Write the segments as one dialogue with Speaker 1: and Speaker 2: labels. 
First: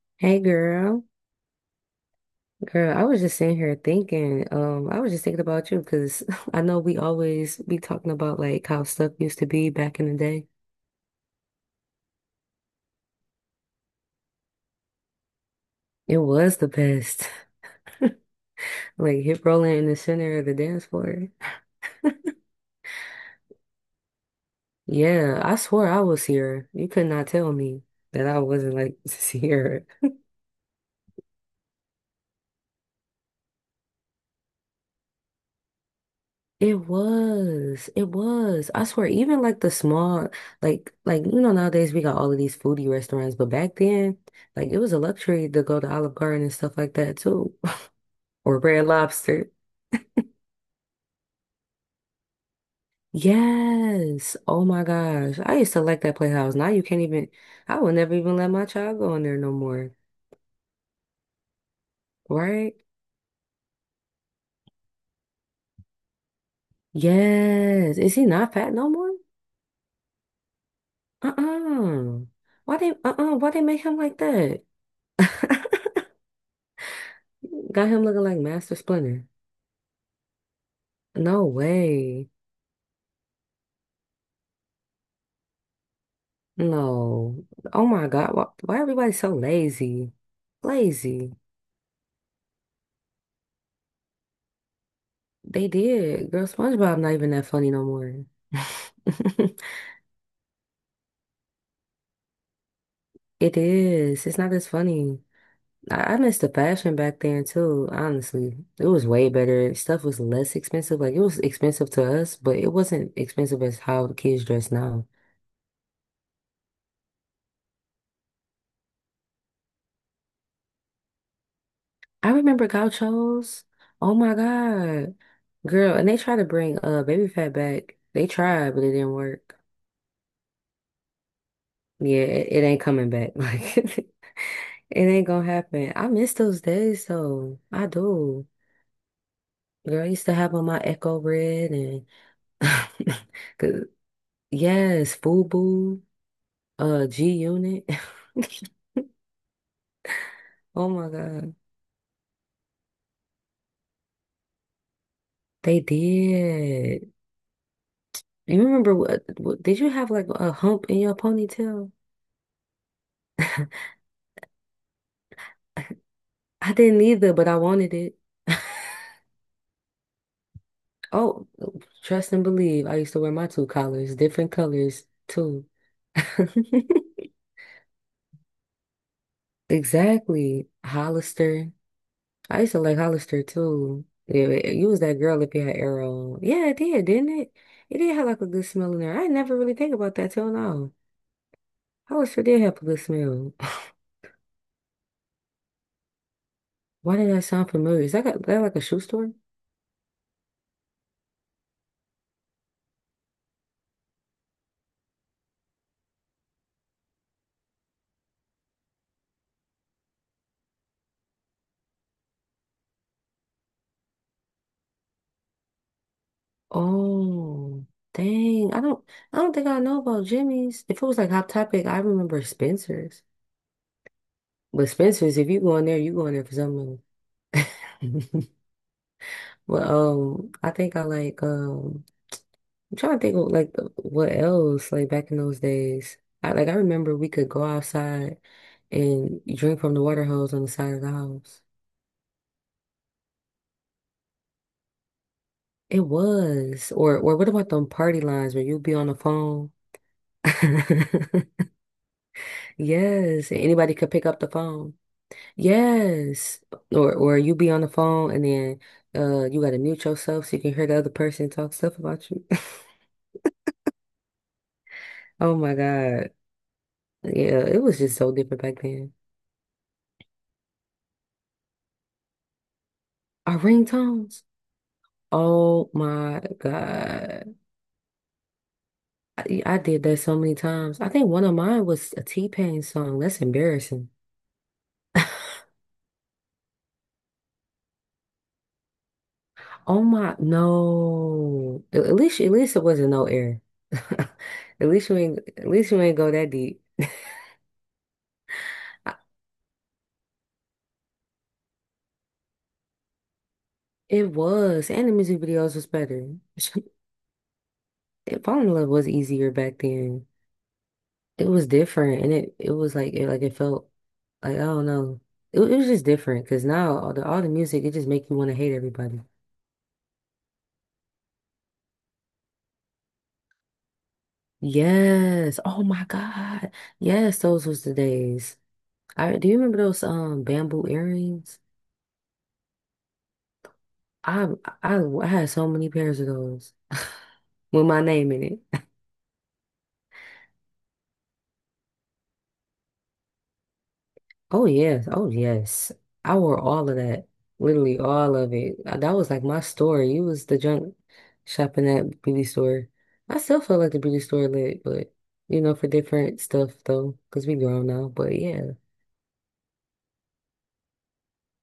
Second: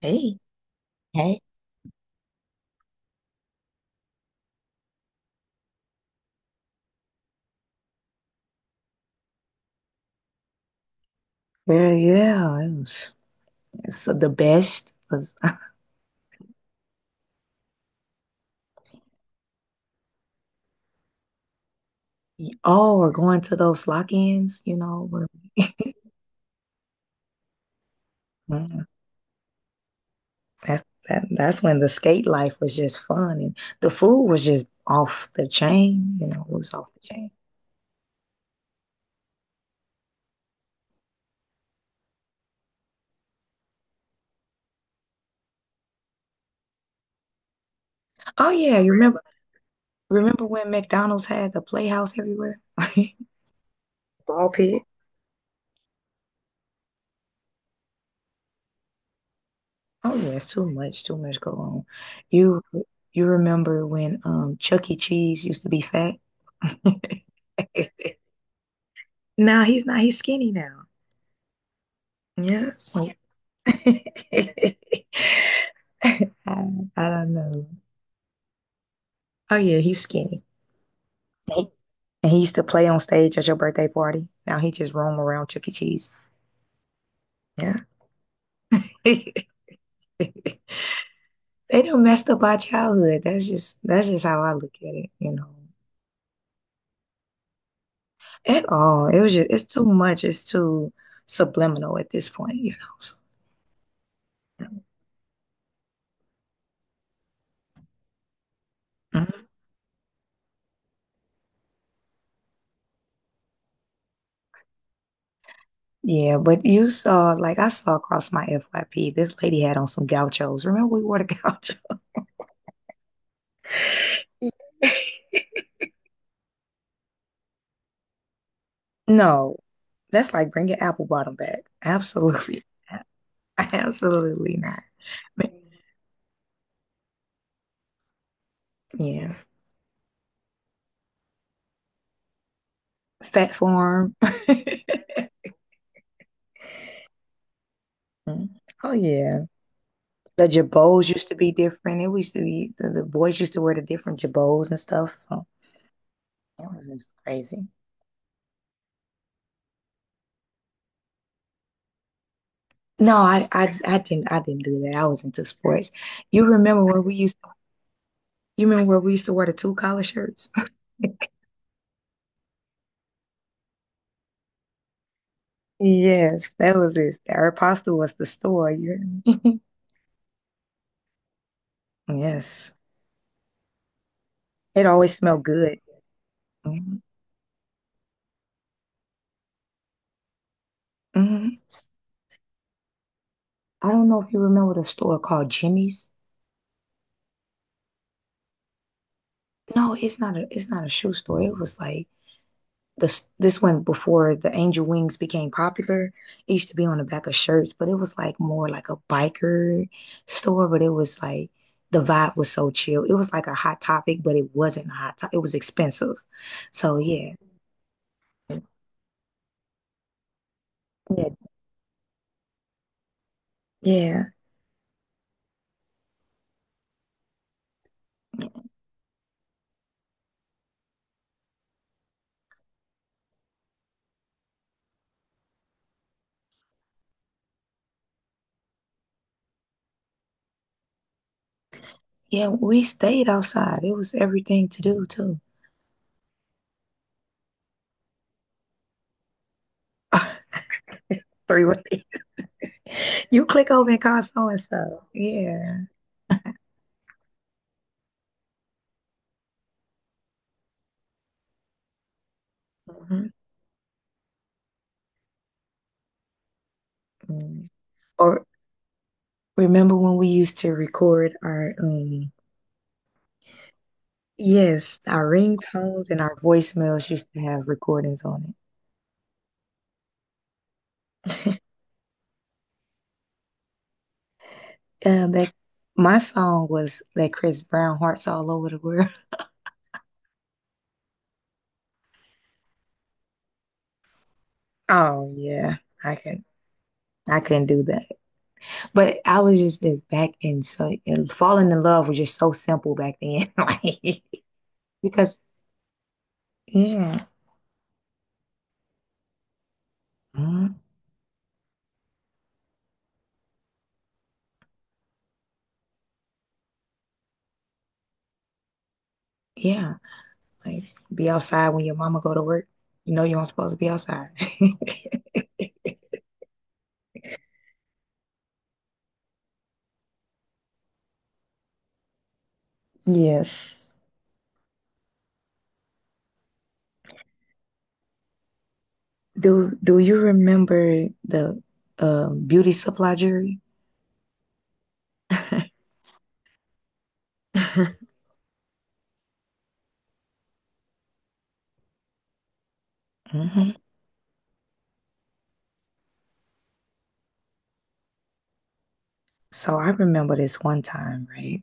Speaker 1: Hey,
Speaker 2: Hey girl.
Speaker 1: hey,
Speaker 2: Girl, I was just sitting here thinking, I was just thinking about you because I know we always be talking about like how stuff used to be back in the day.
Speaker 1: where's was
Speaker 2: It was the best. Like hip rolling in the center of the dance floor.
Speaker 1: all going to those lock-ins, you know, where
Speaker 2: Yeah, I swore I was here. You could not tell me that I wasn't
Speaker 1: mm,
Speaker 2: like here.
Speaker 1: that's that's when the skate life was just fun and the food was just off the chain, you know, it
Speaker 2: It
Speaker 1: was off the chain.
Speaker 2: was. It was. I swear, even like the small, nowadays we got all of these foodie restaurants, but back then, like it was a luxury to go to Olive Garden and stuff like that too.
Speaker 1: Oh
Speaker 2: Or
Speaker 1: yeah,
Speaker 2: Red
Speaker 1: you
Speaker 2: Lobster.
Speaker 1: remember when McDonald's had the playhouse everywhere?
Speaker 2: Yes.
Speaker 1: Ball
Speaker 2: Oh
Speaker 1: pit.
Speaker 2: my gosh. I used to like that Playhouse. Now you can't even, I would never even let my child go in there no more.
Speaker 1: Oh yeah, it's too much go on. You
Speaker 2: Right?
Speaker 1: you remember when Chuck E. Cheese used to be fat?
Speaker 2: Yes. Is he not fat no more?
Speaker 1: No, he's not, he's skinny now.
Speaker 2: Uh-uh.
Speaker 1: Yeah.
Speaker 2: Why they make him like that?
Speaker 1: I, I don't know.
Speaker 2: Got him looking like Master Splinter.
Speaker 1: Oh yeah, he's skinny.
Speaker 2: No
Speaker 1: He-
Speaker 2: way.
Speaker 1: And he used to play on stage at your birthday party. Now he just roam around Chuck E. Cheese.
Speaker 2: No.
Speaker 1: Yeah.
Speaker 2: Oh my God. Why everybody so lazy? Lazy.
Speaker 1: They done messed up our childhood. That's just how I look at it, you know.
Speaker 2: They did. Girl, SpongeBob not even that funny no more.
Speaker 1: At all. It was just It's too much. It's too subliminal at this point, you know. So,
Speaker 2: It is. It's not as funny. I missed the fashion back then too, honestly. It was way
Speaker 1: mhm.
Speaker 2: better. Stuff was less expensive. Like it was expensive to us, but it wasn't expensive as how the kids dress now.
Speaker 1: Yeah, but you saw like I saw across my FYP, this lady had on some gauchos. Remember we wore the gauchos?
Speaker 2: I remember gauchos. Oh my God. Girl, and they tried to bring baby fat back. They tried, but it didn't
Speaker 1: No,
Speaker 2: work.
Speaker 1: that's like bringing apple bottom back.
Speaker 2: Yeah, it
Speaker 1: Absolutely
Speaker 2: ain't
Speaker 1: not.
Speaker 2: coming back. Like
Speaker 1: Absolutely not.
Speaker 2: it ain't
Speaker 1: Ma-
Speaker 2: gonna happen. I miss those days though. I do.
Speaker 1: Yeah.
Speaker 2: Girl, I used to have on my Echo Red and
Speaker 1: Fat
Speaker 2: 'cause
Speaker 1: farm.
Speaker 2: yes, FUBU, G-Unit.
Speaker 1: Mm. Oh yeah. The
Speaker 2: Oh
Speaker 1: jabos
Speaker 2: my
Speaker 1: used to be
Speaker 2: God,
Speaker 1: different. It used to be the boys used to wear the different jabos and stuff. So
Speaker 2: they
Speaker 1: it was just
Speaker 2: did.
Speaker 1: crazy.
Speaker 2: You remember what? Did you have like a hump in your ponytail?
Speaker 1: No, I didn't do that. I was into sports. You
Speaker 2: I
Speaker 1: remember where
Speaker 2: didn't
Speaker 1: we
Speaker 2: either,
Speaker 1: used
Speaker 2: but I wanted it.
Speaker 1: you remember where we used to wear the two collar shirts?
Speaker 2: Oh, trust and believe. I used to wear my two collars, different colors too.
Speaker 1: Yes, that was it. Our apostle was the store. You heard me?
Speaker 2: Exactly, Hollister. I
Speaker 1: Yes.
Speaker 2: used to like Hollister too. Yeah,
Speaker 1: It
Speaker 2: you was
Speaker 1: always
Speaker 2: that
Speaker 1: smelled
Speaker 2: girl if you had
Speaker 1: good.
Speaker 2: Arrow. Yeah, it
Speaker 1: Mhm.
Speaker 2: did, didn't it? It did have like a good smell in there. I never really think about that till now.
Speaker 1: Mhm.
Speaker 2: How sure did have public smell.
Speaker 1: I don't know if you remember the store called Jimmy's.
Speaker 2: Why did that sound familiar? Is that like a shoe store?
Speaker 1: No, it's not a shoe store. It was like this one before the angel wings became popular. It used to be on the back of shirts, but it was like more like a biker store, but it was like the vibe was so chill. It was like a hot topic, but it wasn't a hot topic. It was expensive. So yeah.
Speaker 2: Oh, dang. I don't think I know about Jimmy's. If it was
Speaker 1: Yeah.
Speaker 2: like Hot Topic, I remember Spencer's.
Speaker 1: Yeah.
Speaker 2: But Spencer's, if you go in there, you go in there for something. But I think I like, I'm trying to think of like what else like back in those days. I like, I remember we could go outside and drink from the water hose on the side of the house.
Speaker 1: Yeah, we stayed outside. It was everything to do too.
Speaker 2: It was. Or what about them party lines where you'd be on the phone?
Speaker 1: Three way. You
Speaker 2: Yes, and
Speaker 1: click over
Speaker 2: anybody
Speaker 1: and
Speaker 2: could
Speaker 1: call
Speaker 2: pick up the
Speaker 1: so and
Speaker 2: phone.
Speaker 1: so. Yeah.
Speaker 2: Yes. Or you be on the phone and then you gotta mute yourself so you can hear the other person talk stuff about you.
Speaker 1: Mhm.
Speaker 2: Oh my God. Yeah,
Speaker 1: Mm.
Speaker 2: it was just so
Speaker 1: Or
Speaker 2: different back then.
Speaker 1: remember when we used to record our
Speaker 2: Our ringtones.
Speaker 1: yes, our
Speaker 2: Oh
Speaker 1: ringtones and our
Speaker 2: my
Speaker 1: voicemails used to
Speaker 2: God.
Speaker 1: have recordings on
Speaker 2: I did that so many times. I think one of
Speaker 1: it.
Speaker 2: mine was a T-Pain song. That's embarrassing.
Speaker 1: That My song was that Chris Brown Hearts All Over the World.
Speaker 2: Oh my, no. At least it wasn't no air.
Speaker 1: Oh
Speaker 2: At
Speaker 1: yeah.
Speaker 2: least you
Speaker 1: I
Speaker 2: ain't go
Speaker 1: can
Speaker 2: that deep.
Speaker 1: I couldn't do that.
Speaker 2: I,
Speaker 1: But I was just back in so and falling in love was just so simple back then. like
Speaker 2: it was, and the
Speaker 1: because
Speaker 2: music videos was better.
Speaker 1: yeah.
Speaker 2: Falling in love was easier back then.
Speaker 1: Mhm.
Speaker 2: It was different, and it was like, it felt like, I don't know. It was just different because now all the music it just make you want to hate everybody.
Speaker 1: Yeah. Like be outside when your mama go to work. You know you aren't supposed to be outside.
Speaker 2: Yes. Oh my God. Yes, those was the days. I do You remember those bamboo earrings?
Speaker 1: Yes.
Speaker 2: I I I had so many pairs of those with my name in it.
Speaker 1: Do you remember the beauty supply jury?
Speaker 2: Oh yes, oh
Speaker 1: Hmm.
Speaker 2: yes. I wore all of that. Literally all of it. That was like my store. You was the junk shopping at beauty store. I still feel like the beauty store lit, but for different stuff though, because we grown now. But yeah.
Speaker 1: So I remember this one time, right?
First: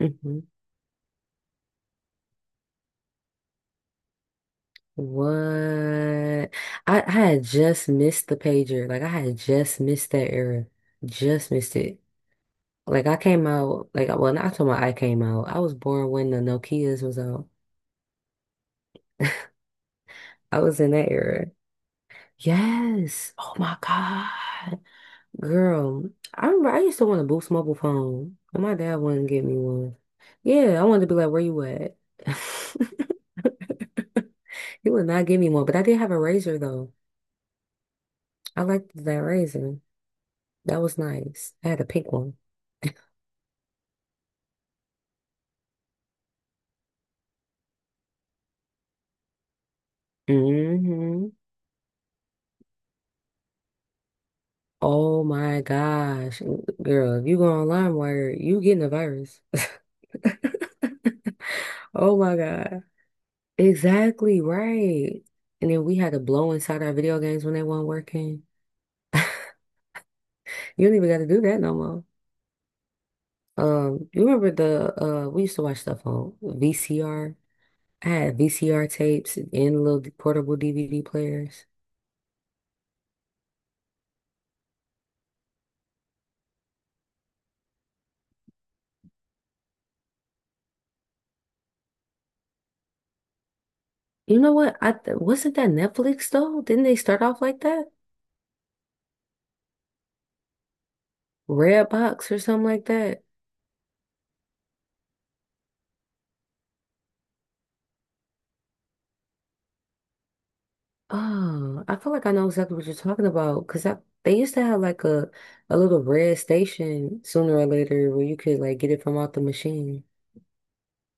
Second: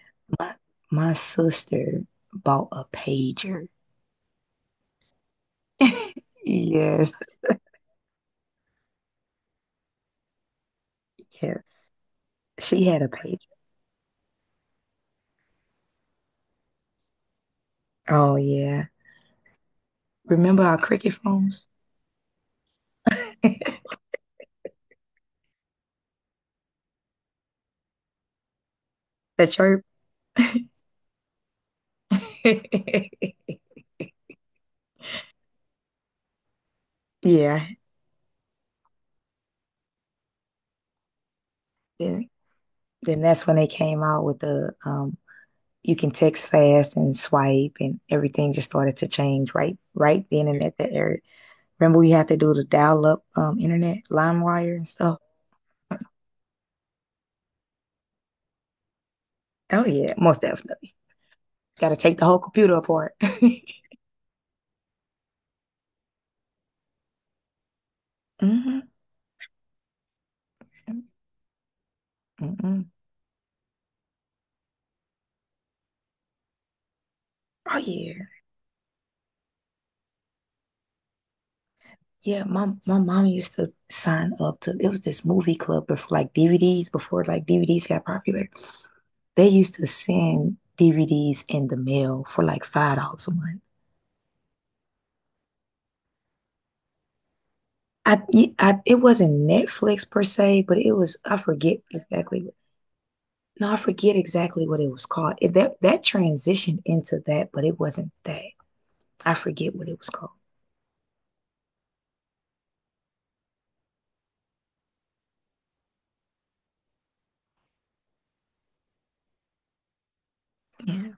Speaker 2: Hmm.
Speaker 1: My my sister bought a pager.
Speaker 2: What? I
Speaker 1: Yes,
Speaker 2: had just missed the pager. Like I had just missed that era. Just
Speaker 1: yes.
Speaker 2: missed it.
Speaker 1: She had
Speaker 2: Like
Speaker 1: a
Speaker 2: I
Speaker 1: pager.
Speaker 2: came out, like, well, not to my, I came out. I was born when the Nokias was out.
Speaker 1: Oh yeah.
Speaker 2: I
Speaker 1: Remember our
Speaker 2: was in that
Speaker 1: cricket
Speaker 2: era.
Speaker 1: phones?
Speaker 2: Yes. Oh my God. Girl, I remember I used to want a Boost mobile phone, and my dad wouldn't get
Speaker 1: The
Speaker 2: me
Speaker 1: chirp?
Speaker 2: one. Yeah, I wanted to be like, where you at? He would not give me one, but I did have a razor though.
Speaker 1: Yeah.
Speaker 2: I liked that razor. That was nice. I had a pink
Speaker 1: Yeah.
Speaker 2: one.
Speaker 1: Then that's when they came out with the you can text fast and swipe, and everything just started to change right then and at that area.
Speaker 2: hmm
Speaker 1: Remember, we had to do the dial up internet, line wire and stuff.
Speaker 2: Oh my gosh. Girl, if you go on LimeWire, you getting a virus.
Speaker 1: Oh yeah, most definitely. Got to
Speaker 2: Oh
Speaker 1: take the
Speaker 2: my
Speaker 1: whole computer
Speaker 2: God.
Speaker 1: apart.
Speaker 2: Exactly right. And then we had to blow inside our video games when they weren't working.
Speaker 1: Hmm.
Speaker 2: You don't even got to do that no more.
Speaker 1: Mm-mm.
Speaker 2: You remember the we used to watch stuff on VCR.
Speaker 1: Oh
Speaker 2: I
Speaker 1: yeah,
Speaker 2: had VCR tapes and little portable DVD players.
Speaker 1: yeah. My mom used to sign up to. It was this movie club before like DVDs. Before like DVDs got popular, they used to send DVDs in the mail for like $5 a month.
Speaker 2: You know what? I th wasn't that Netflix though? Didn't they start off like that?
Speaker 1: I, I it wasn't Netflix per se, but it was I forget
Speaker 2: Redbox or
Speaker 1: exactly.
Speaker 2: something like that.
Speaker 1: No, I forget exactly what it was called. That transitioned into that, but it wasn't that. I forget what it was called.
Speaker 2: Oh, I feel like I know exactly what you're talking about because I they used to have like a little red station sooner or later where you could like get it from out the machine.
Speaker 1: Yeah,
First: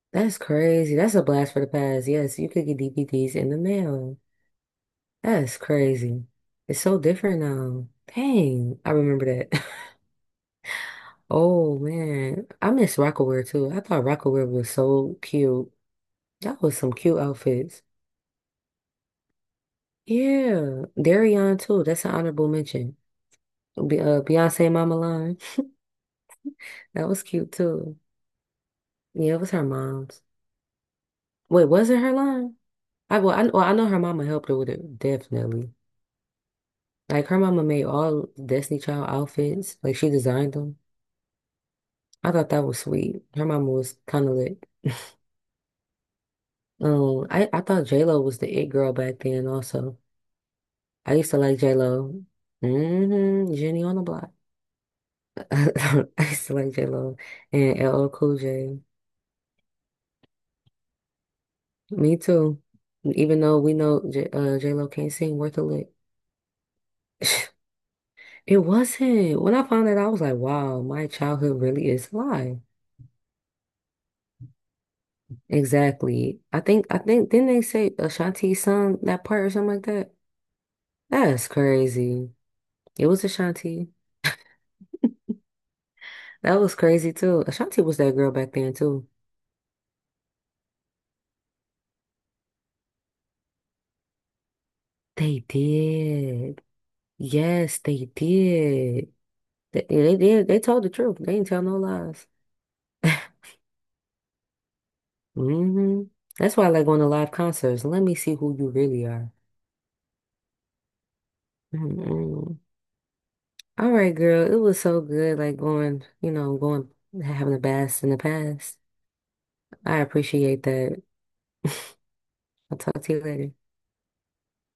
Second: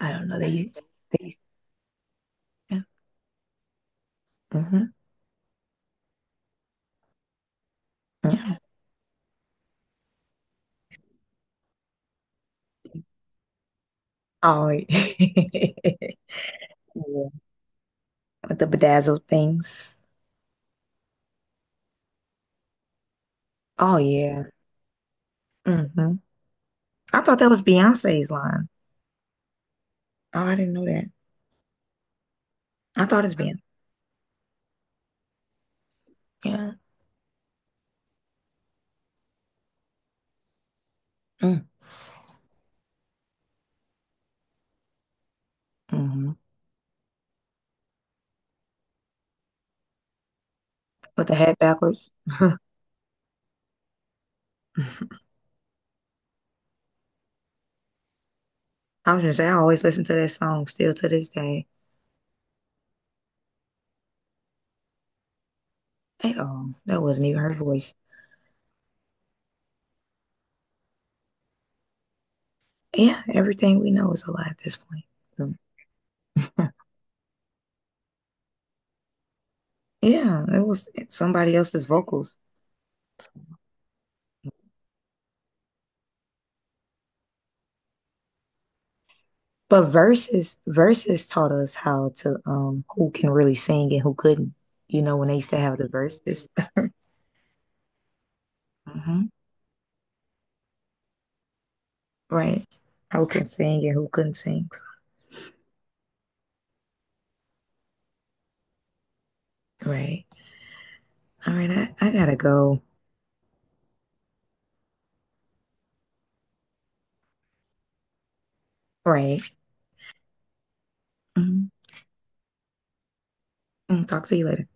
Speaker 1: I don't
Speaker 2: That's
Speaker 1: know. They, u-
Speaker 2: crazy. That's a
Speaker 1: they
Speaker 2: blast for the past. Yes, you could get
Speaker 1: yeah,
Speaker 2: DVDs in the mail.
Speaker 1: hmm
Speaker 2: That's crazy. It's so different now.
Speaker 1: yeah.
Speaker 2: Dang, I remember that. Oh man, I miss Rockaware too. I thought Rockaware
Speaker 1: Oh,
Speaker 2: was so
Speaker 1: yeah.
Speaker 2: cute. That was some cute
Speaker 1: With
Speaker 2: outfits.
Speaker 1: the bedazzled things.
Speaker 2: Yeah, Darion too. That's an honorable mention.
Speaker 1: Oh yeah.
Speaker 2: Beyonce Mama Line.
Speaker 1: Hmm.
Speaker 2: That
Speaker 1: I
Speaker 2: was
Speaker 1: thought that
Speaker 2: cute
Speaker 1: was
Speaker 2: too.
Speaker 1: Beyonce's line.
Speaker 2: Yeah, it was her mom's.
Speaker 1: Oh, I didn't know that.
Speaker 2: Wait, was it her line?
Speaker 1: I
Speaker 2: I
Speaker 1: thought it's
Speaker 2: well, I,
Speaker 1: Beyonce.
Speaker 2: well, I know her mama helped her with it, definitely.
Speaker 1: Yeah.
Speaker 2: Like her mama made all Destiny Child outfits. Like she designed them.
Speaker 1: Mm-hmm.
Speaker 2: I thought that was sweet. Her mama was kind of lit.
Speaker 1: Mm-hmm.
Speaker 2: I thought J-Lo was the it girl back then also. I
Speaker 1: With
Speaker 2: used
Speaker 1: the
Speaker 2: to like
Speaker 1: hat backwards.
Speaker 2: J-Lo. Mm-hmm. Jenny on the block. I used to like J-Lo and LL Cool J.
Speaker 1: I was gonna say I always listen to that song still to this day.
Speaker 2: Me too. Even though we know J-Lo can't sing worth a lick.
Speaker 1: Hey, oh, that wasn't even her voice.
Speaker 2: It wasn't. When I found that, I was like, wow, my childhood really is a lie.
Speaker 1: Yeah, everything we know is a lie at this point.
Speaker 2: Exactly. I
Speaker 1: Mm.
Speaker 2: think, I think, didn't they say Ashanti sung that part or something like that?
Speaker 1: Yeah, it was
Speaker 2: That's
Speaker 1: somebody else's
Speaker 2: crazy.
Speaker 1: vocals.
Speaker 2: It was Ashanti. That was crazy too. Ashanti was that girl back then too.
Speaker 1: But Versus taught us how to who can really sing and who couldn't. You know, when they
Speaker 2: They
Speaker 1: used to have the verses.
Speaker 2: did. Yes, they did.
Speaker 1: Hmm.
Speaker 2: They did. They told the truth. They didn't tell no lies.
Speaker 1: Right. Who can sing and who couldn't sing.
Speaker 2: hmm That's why I like going to live concerts. Let me see who you really are.
Speaker 1: Right. All right, I gotta
Speaker 2: Mm-mm.
Speaker 1: go.
Speaker 2: All right, girl. It was so good, like going, having a blast in the past.
Speaker 1: Right.
Speaker 2: I appreciate that.
Speaker 1: Mhm.
Speaker 2: I'll talk to you later.
Speaker 1: Mm, talk to you later.